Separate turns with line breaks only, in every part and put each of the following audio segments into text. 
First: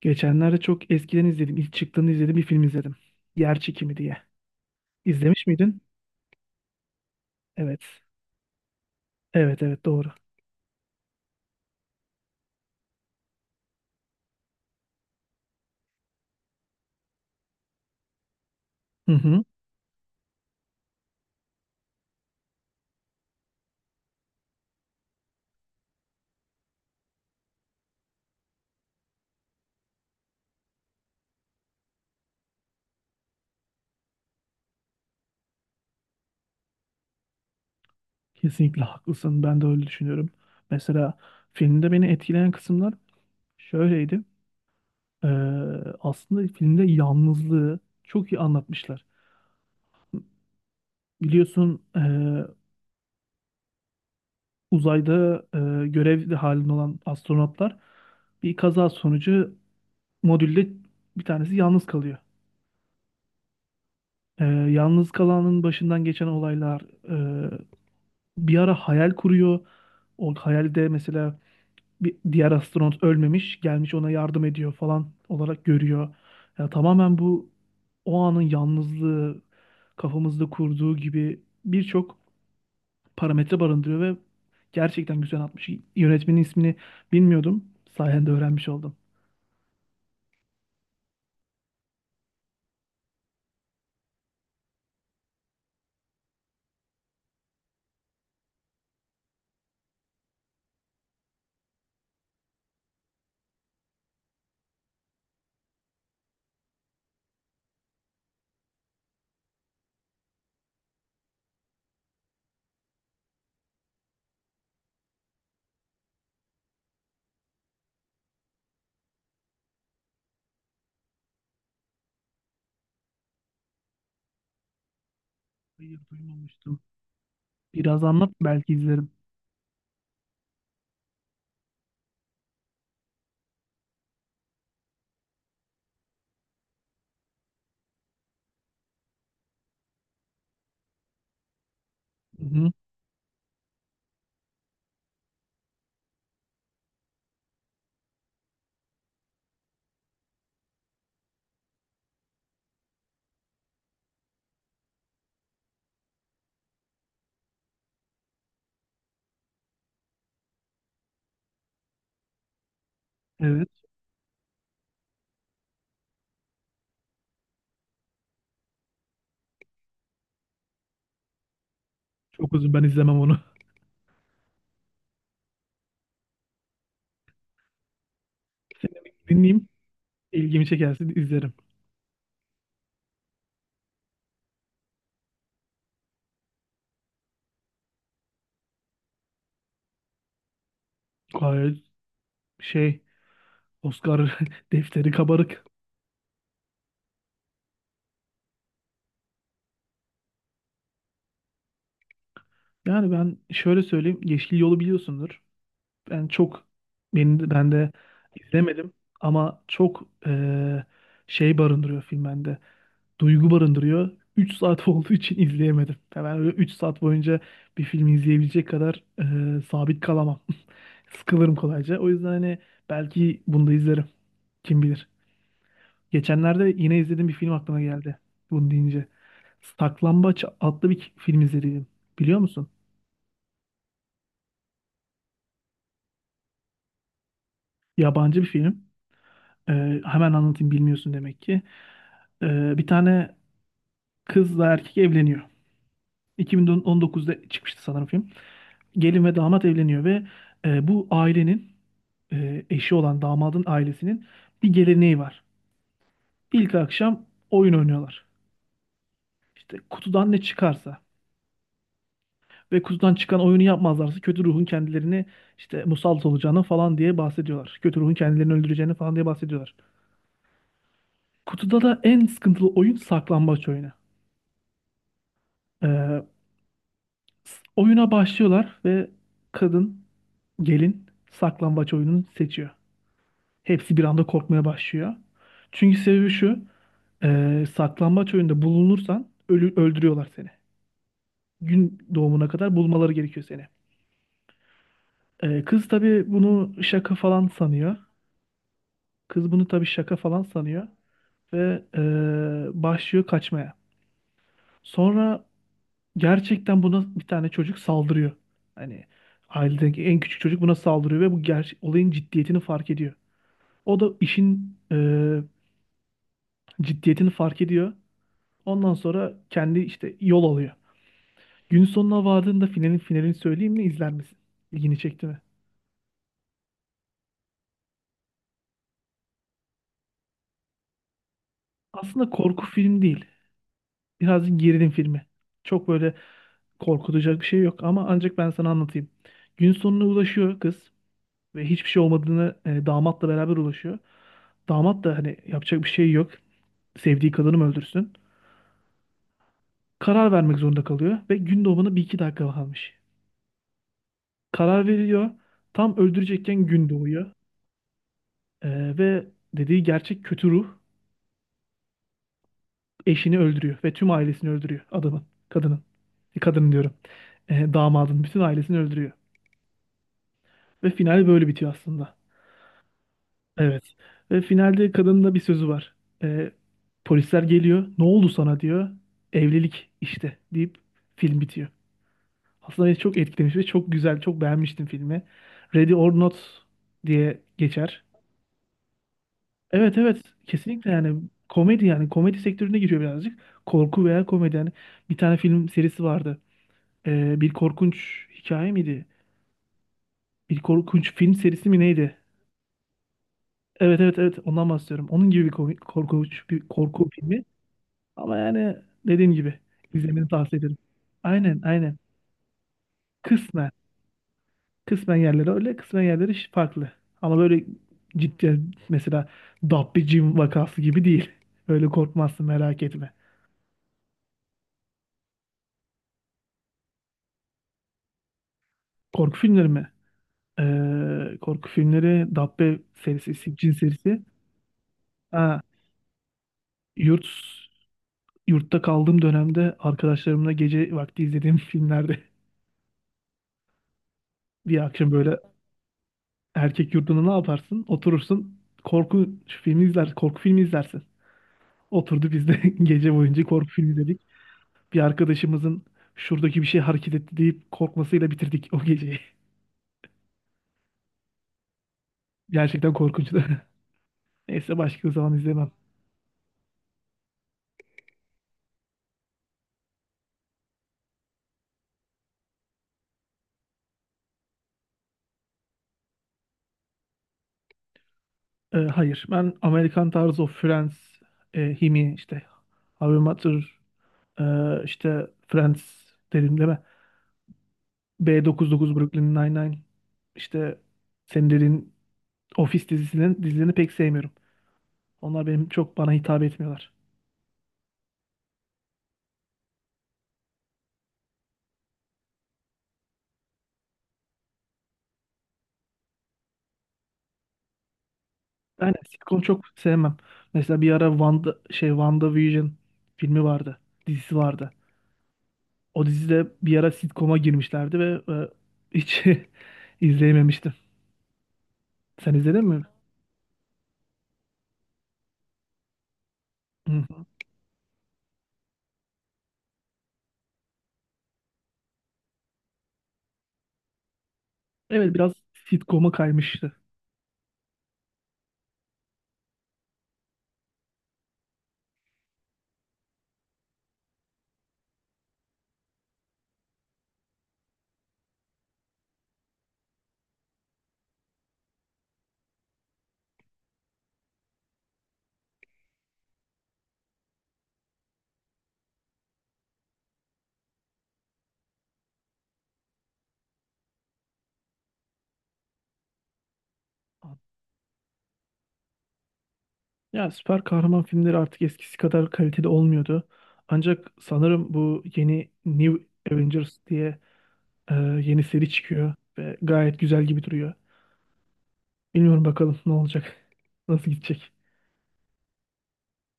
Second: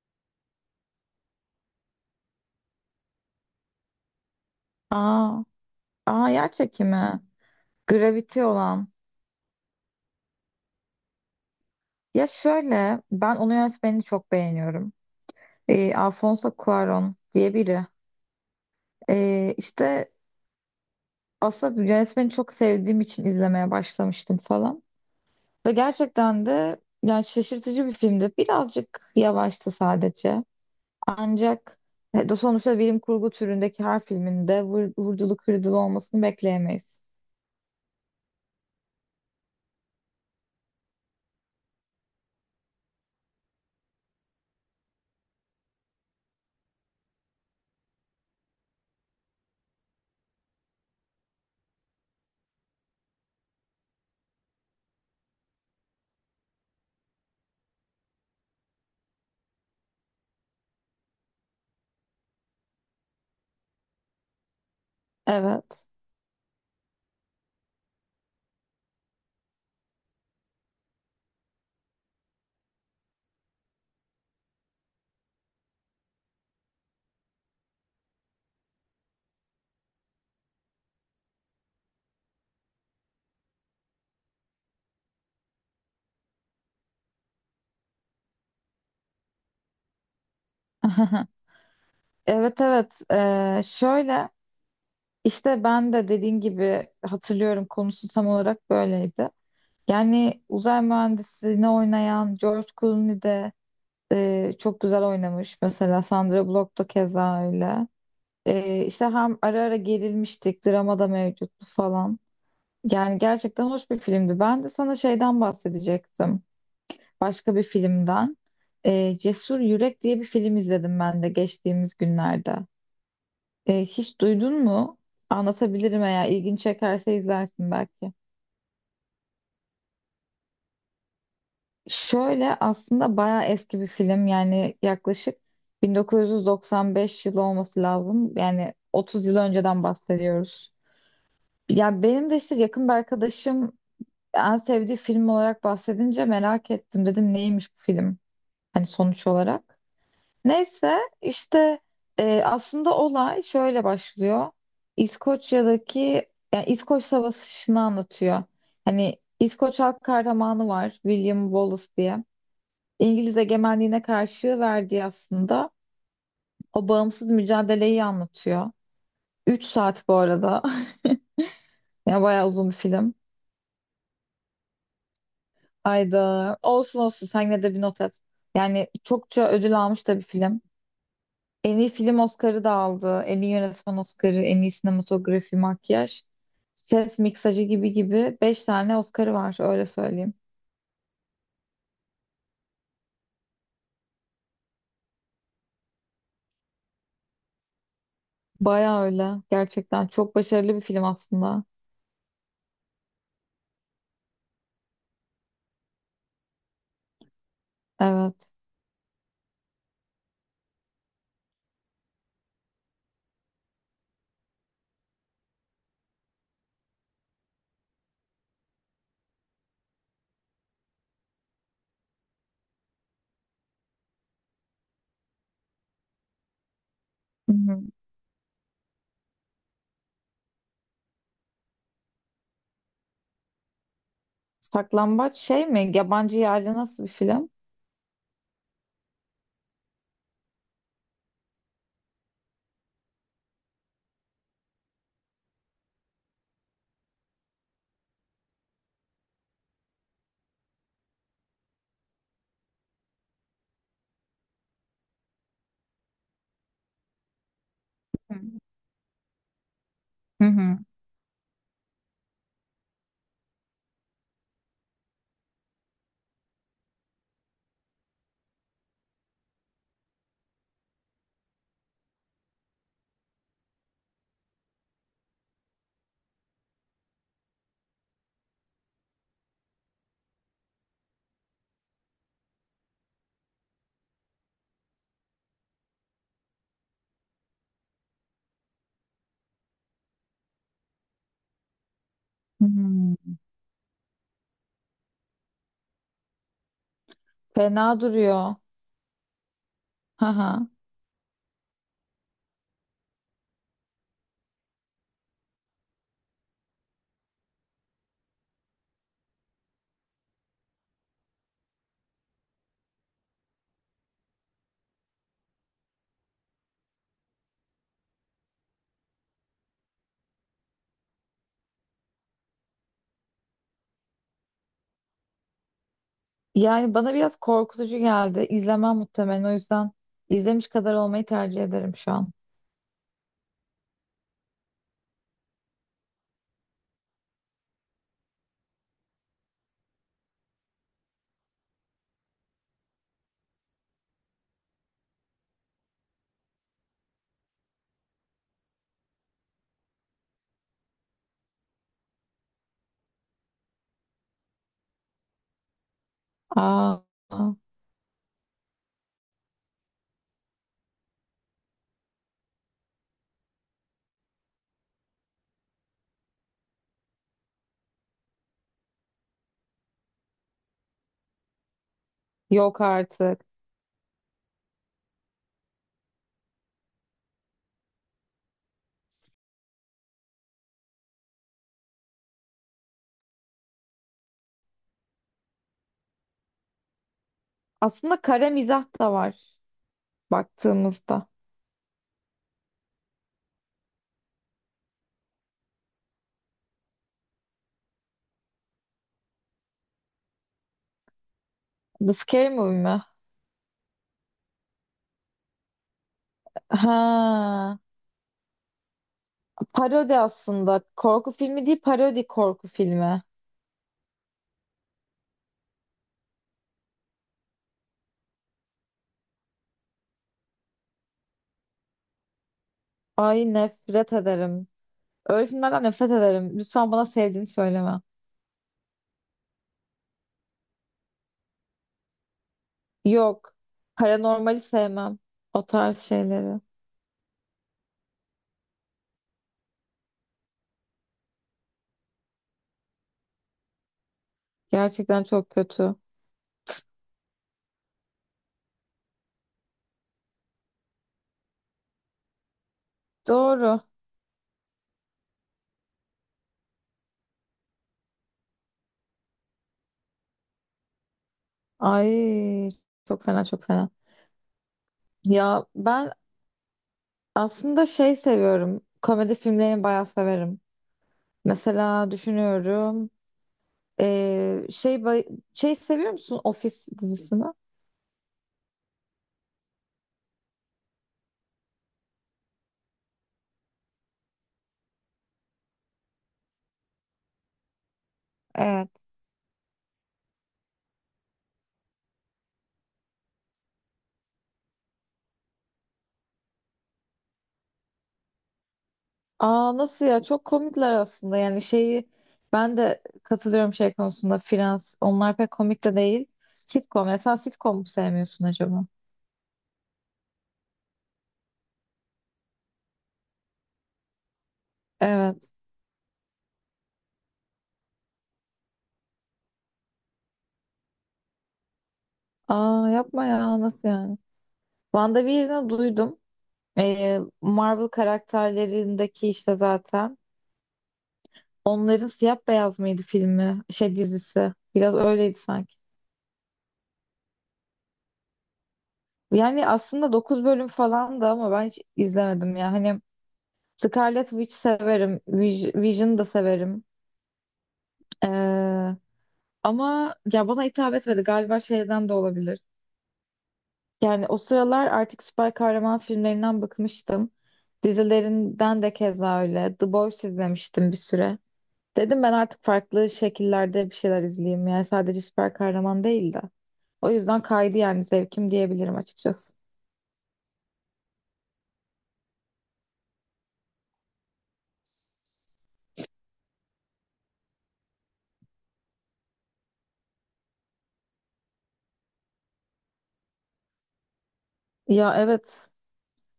Geçenlerde çok eskiden izledim. İlk çıktığını izlediğim bir film izledim. Yer çekimi diye.
Aa,
İzlemiş miydin?
yer çekimi.
Evet.
Gravity olan.
Evet, evet, doğru.
Ya şöyle ben onun yönetmenini çok beğeniyorum. Alfonso Cuarón diye biri.
Hı hı.
Ee, işte aslında yönetmeni çok sevdiğim için izlemeye başlamıştım falan. Ve gerçekten de yani şaşırtıcı bir filmdi. Birazcık yavaştı sadece. Ancak de sonuçta bilim kurgu türündeki her filminde vurdulu kırdılı olmasını bekleyemeyiz.
Kesinlikle haklısın. Ben de öyle düşünüyorum. Mesela filmde beni etkileyen kısımlar şöyleydi. Ee, aslında filmde yalnızlığı çok iyi anlatmışlar. Biliyorsun, uzayda görev halinde olan astronotlar, bir kaza sonucu modülde bir tanesi yalnız kalıyor. Ee, yalnız kalanın
Evet.
başından geçen olaylar, e, bir ara hayal kuruyor. O hayalde mesela bir diğer astronot ölmemiş, gelmiş ona yardım ediyor falan olarak görüyor. Ya tamamen bu, o anın yalnızlığı kafamızda kurduğu gibi birçok parametre barındırıyor ve gerçekten güzel atmış. Yönetmenin ismini bilmiyordum. Sayende öğrenmiş oldum.
Evet, evet. Şöyle İşte ben de dediğin gibi hatırlıyorum, konusu tam olarak böyleydi. Yani uzay mühendisliğini oynayan George Clooney de çok güzel oynamış. Mesela Sandra Bullock da keza öyle. Hem ara ara gerilmiştik, drama da mevcuttu falan. Yani gerçekten hoş bir filmdi. Ben de sana şeyden bahsedecektim. Başka bir filmden. Cesur Yürek diye bir film izledim ben de geçtiğimiz günlerde. Hiç duydun mu?
Hayır,
Anlatabilirim, eğer ilgin
duymamıştım.
çekerse izlersin
Biraz
belki.
anlat, belki izlerim.
Şöyle aslında bayağı eski bir film, yani yaklaşık 1995 yılı olması lazım. Yani 30 yıl önceden bahsediyoruz. Ya benim de
Hı
işte
hı.
yakın bir arkadaşım en sevdiği film olarak bahsedince merak ettim. Dedim, neymiş bu film? Hani sonuç olarak. Neyse işte aslında olay şöyle başlıyor. İskoçya'daki, yani İskoç Savaşı'nı anlatıyor. Hani İskoç halk kahramanı var, William Wallace diye. İngiliz
Evet,
egemenliğine karşı verdiği aslında o bağımsız mücadeleyi anlatıyor. Üç saat bu arada. Yani bayağı
çok
uzun
uzun,
bir
ben
film.
izlemem onu.
Ayda olsun olsun sen yine de bir not et. Yani çokça
Dinleyeyim.
ödül almış da bir film.
İlgimi çekerse izlerim.
En iyi film Oscar'ı da aldı. En iyi yönetmen Oscar'ı, en iyi sinematografi, makyaj, ses miksajı gibi gibi 5 tane Oscar'ı var, öyle söyleyeyim.
Gayet şey, Oscar defteri kabarık.
Baya öyle. Gerçekten çok başarılı bir film aslında.
Yani ben şöyle söyleyeyim, Yeşil Yol'u biliyorsundur. Ben çok ben de
Evet.
izlemedim ama çok şey barındırıyor film bende. Duygu barındırıyor. 3 saat olduğu için izleyemedim. Ya, ben öyle 3 saat boyunca bir filmi izleyebilecek kadar sabit kalamam. Sıkılırım kolayca. O yüzden hani belki bunu da izlerim. Kim bilir. Geçenlerde yine izlediğim bir film
Hı
aklıma
hı.
geldi bunu deyince. Saklambaç adlı bir film izledim. Biliyor musun?
Saklambaç şey mi? Yabancı yerli, nasıl bir film?
Yabancı bir film. Hemen anlatayım, bilmiyorsun demek ki. Bir tane kızla erkek evleniyor. 2019'da çıkmıştı sanırım film. Gelin ve damat evleniyor ve bu ailenin, eşi olan damadın ailesinin bir geleneği var. İlk akşam oyun oynuyorlar.
Hı hı.
İşte, kutudan ne
Hı hı.
çıkarsa. Ve kutudan çıkan oyunu yapmazlarsa kötü ruhun kendilerini işte musallat olacağını falan diye bahsediyorlar. Kötü ruhun kendilerini öldüreceğini falan diye bahsediyorlar. Kutuda da en sıkıntılı oyun saklambaç oyunu. Ee, oyuna başlıyorlar ve kadın, gelin, saklambaç oyununu seçiyor. Hepsi bir anda korkmaya başlıyor. Çünkü sebebi şu: saklambaç oyunda bulunursan öldürüyorlar seni. Gün doğumuna
Hı
kadar bulmaları
hı.
gerekiyor seni. Kız tabii bunu şaka falan sanıyor.
Fena duruyor.
Kız bunu tabii şaka
Hı
falan
hı.
sanıyor ve başlıyor kaçmaya. Sonra gerçekten buna bir tane çocuk saldırıyor. Hani, ailedeki en küçük çocuk buna saldırıyor ve bu olayın ciddiyetini fark ediyor. O da işin ciddiyetini fark ediyor. Ondan sonra kendi işte yol alıyor. Gün sonuna vardığında, finalin finalini söyleyeyim mi, izler misin? İlgini çekti mi?
Yani bana biraz korkutucu geldi. İzlemem muhtemelen. O yüzden izlemiş kadar olmayı tercih ederim şu an.
Aslında korku film değil. Birazcık gerilim filmi. Çok böyle korkutacak bir şey yok ama ancak ben sana anlatayım. Gün sonuna ulaşıyor kız ve hiçbir şey olmadığını, damatla beraber ulaşıyor. Damat da hani yapacak bir şey yok. Sevdiği kadını mı öldürsün? Karar vermek zorunda kalıyor ve gün doğumuna bir iki dakika kalmış. Karar veriyor. Tam öldürecekken gün
Aa,
doğuyor. Ve dediği gerçek kötü ruh, eşini öldürüyor ve tüm ailesini öldürüyor adamın, kadının. Kadının diyorum. Damadın bütün ailesini öldürüyor. Ve final böyle bitiyor aslında.
yok artık.
Evet. Ve finalde kadının da bir sözü var. Ee, polisler geliyor. "Ne oldu sana?" diyor. "Evlilik işte," deyip film bitiyor. Aslında beni çok etkilemiş ve çok güzel, çok beğenmiştim filmi. Ready or Not diye geçer.
Aslında kara mizah da var
Evet, evet, kesinlikle. Yani
baktığımızda.
komedi, yani komedi sektörüne giriyor birazcık. Korku veya komedi, yani bir tane film serisi vardı. Bir korkunç hikaye miydi? Bir korkunç film serisi mi
The
neydi?
Scary Movie mi?
Evet, evet, evet, ondan bahsediyorum. Onun gibi bir korkunç bir korku filmi.
Ha.
Ama yani dediğim gibi,
Parodi
izlemeni tavsiye ederim.
aslında. Korku
Aynen,
filmi değil,
aynen.
parodi korku filmi.
Kısmen. Kısmen yerleri öyle, kısmen yerleri farklı. Ama böyle ciddi, mesela Dabbe Jim vakası gibi değil. Öyle korkmazsın, merak etme.
Ay nefret ederim. Öyle filmlerden nefret ederim. Lütfen bana sevdiğini söyleme.
Korku filmleri mi? Korku filmleri: Dabbe serisi,
Yok.
Siccin serisi.
Paranormali sevmem.
Ha,
O tarz şeyleri.
yurt yurtta kaldığım dönemde arkadaşlarımla gece vakti izlediğim filmlerde, bir akşam
Gerçekten
böyle.
çok kötü.
Erkek yurdunda ne yaparsın? Oturursun, korku filmi izler, korku filmi izlersin. Oturdu biz de gece boyunca korku
Doğru.
filmi izledik. Bir arkadaşımızın "şuradaki bir şey hareket etti" deyip korkmasıyla bitirdik o geceyi.
Ay,
Gerçekten
çok
korkunçtu.
fena, çok fena.
Neyse, başka zaman
Ya
izlemem.
ben aslında şey seviyorum. Komedi filmlerini bayağı severim. Mesela düşünüyorum. Ee, şey bay- şey seviyor musun Office dizisini?
Hayır, ben Amerikan tarzı o Friends, Himi işte How I Met Your, işte Friends dedim, değil mi?
Evet.
B99, Brooklyn Nine-Nine, işte senin dediğin Office dizisinin dizilerini pek sevmiyorum. Onlar benim çok, bana hitap etmiyorlar.
Aa nasıl ya, çok komikler aslında. Yani şeyi ben de katılıyorum şey konusunda, Frans onlar pek komik de değil. Sitcom, ya sen sitcom mu sevmiyorsun acaba?
Yani sitcom çok sevmem. Mesela bir ara WandaVision filmi vardı. Dizisi vardı.
Evet.
O dizide bir ara sitcom'a girmişlerdi ve hiç izleyememiştim. Sen izledin mi?
Aa, yapma ya, nasıl yani? WandaVision'ı duydum.
Hı-hı.
Marvel karakterlerindeki işte zaten. Onların siyah beyaz mıydı filmi? Şey, dizisi. Biraz
Evet, biraz
öyleydi sanki.
sitcom'a kaymıştı.
Yani aslında 9 bölüm falan da, ama ben hiç izlemedim ya. Hani Scarlet Witch severim. Vision'ı da severim. Ee, Ama ya bana hitap etmedi. Galiba şeyden de olabilir. Yani o sıralar artık süper kahraman filmlerinden bıkmıştım. Dizilerinden de keza öyle. The Boys izlemiştim bir süre. Dedim ben artık farklı şekillerde bir şeyler izleyeyim. Yani sadece süper kahraman değil de. O yüzden kaydı yani zevkim, diyebilirim açıkçası.
Ya, süper kahraman filmleri artık eskisi kadar kaliteli olmuyordu. Ancak sanırım bu yeni New Avengers diye yeni seri çıkıyor ve gayet güzel gibi duruyor. Bilmiyorum, bakalım ne olacak, nasıl gidecek.
Ya evet.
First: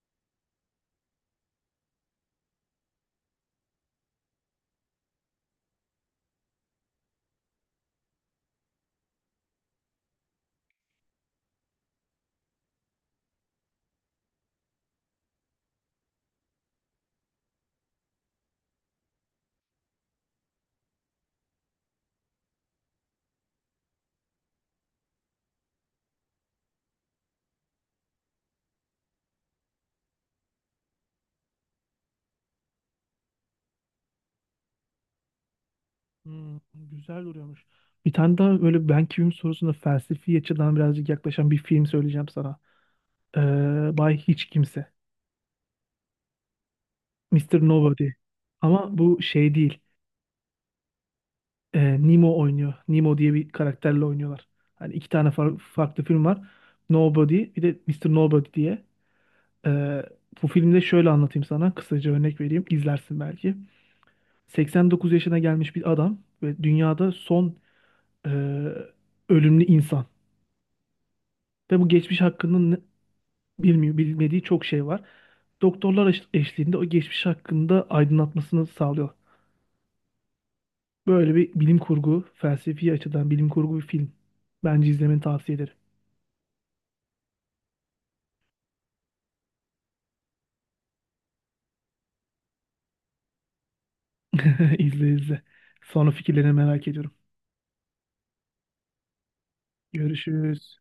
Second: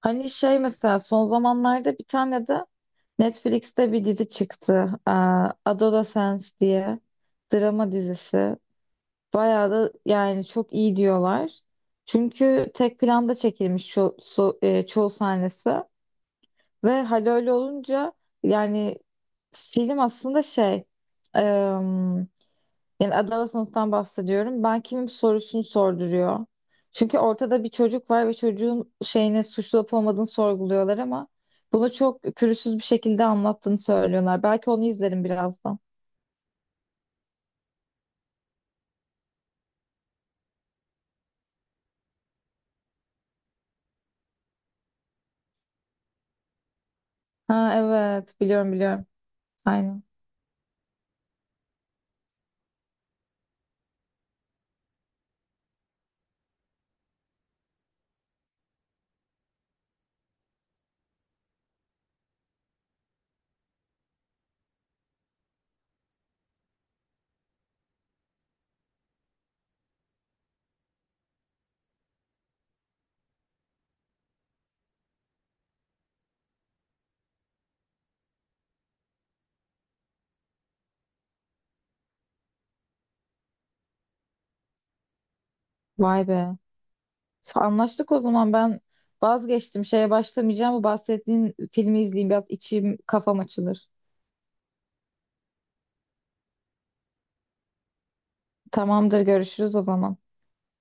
Hani şey, mesela son zamanlarda bir tane de Netflix'te bir dizi çıktı. Adolescence diye. Drama dizisi. Bayağı da yani çok iyi diyorlar. Çünkü tek planda çekilmiş çoğu sahnesi ve hal öyle olunca yani film aslında em, yani Adolescence'dan bahsediyorum. Ben kimim sorusunu sorduruyor. Çünkü ortada bir çocuk var ve çocuğun şeyini, suçlu olup olmadığını sorguluyorlar, ama bunu çok pürüzsüz bir şekilde anlattığını söylüyorlar. Belki onu izlerim birazdan.
Güzel duruyormuş. Bir tane daha böyle, "ben kimim?" sorusuna felsefi açıdan birazcık yaklaşan bir film söyleyeceğim sana. Bay Hiç Kimse. Mister
Ha
Nobody.
evet, biliyorum
Ama
biliyorum.
bu şey değil.
Aynen.
Nemo oynuyor. Nemo diye bir karakterle oynuyorlar. Hani iki tane farklı film var: Nobody bir de Mister Nobody diye. Ee, bu filmde şöyle anlatayım sana. Kısaca örnek vereyim, İzlersin belki. 89 yaşına gelmiş bir adam ve dünyada son e, ölümlü insan. Ve bu geçmiş hakkında bilmiyor, bilmediği çok şey var. Doktorlar eşliğinde o geçmiş hakkında aydınlatmasını sağlıyor. Böyle bir bilim kurgu, felsefi açıdan bilim kurgu bir film. Bence izlemeni tavsiye ederim.
Vay be. Anlaştık o zaman. Ben vazgeçtim. Şeye başlamayacağım. Bu bahsettiğin filmi izleyeyim. Biraz içim kafam açılır.
İzle, izle. Sonra fikirlerini merak ediyorum.
Tamamdır, görüşürüz o zaman.
Görüşürüz.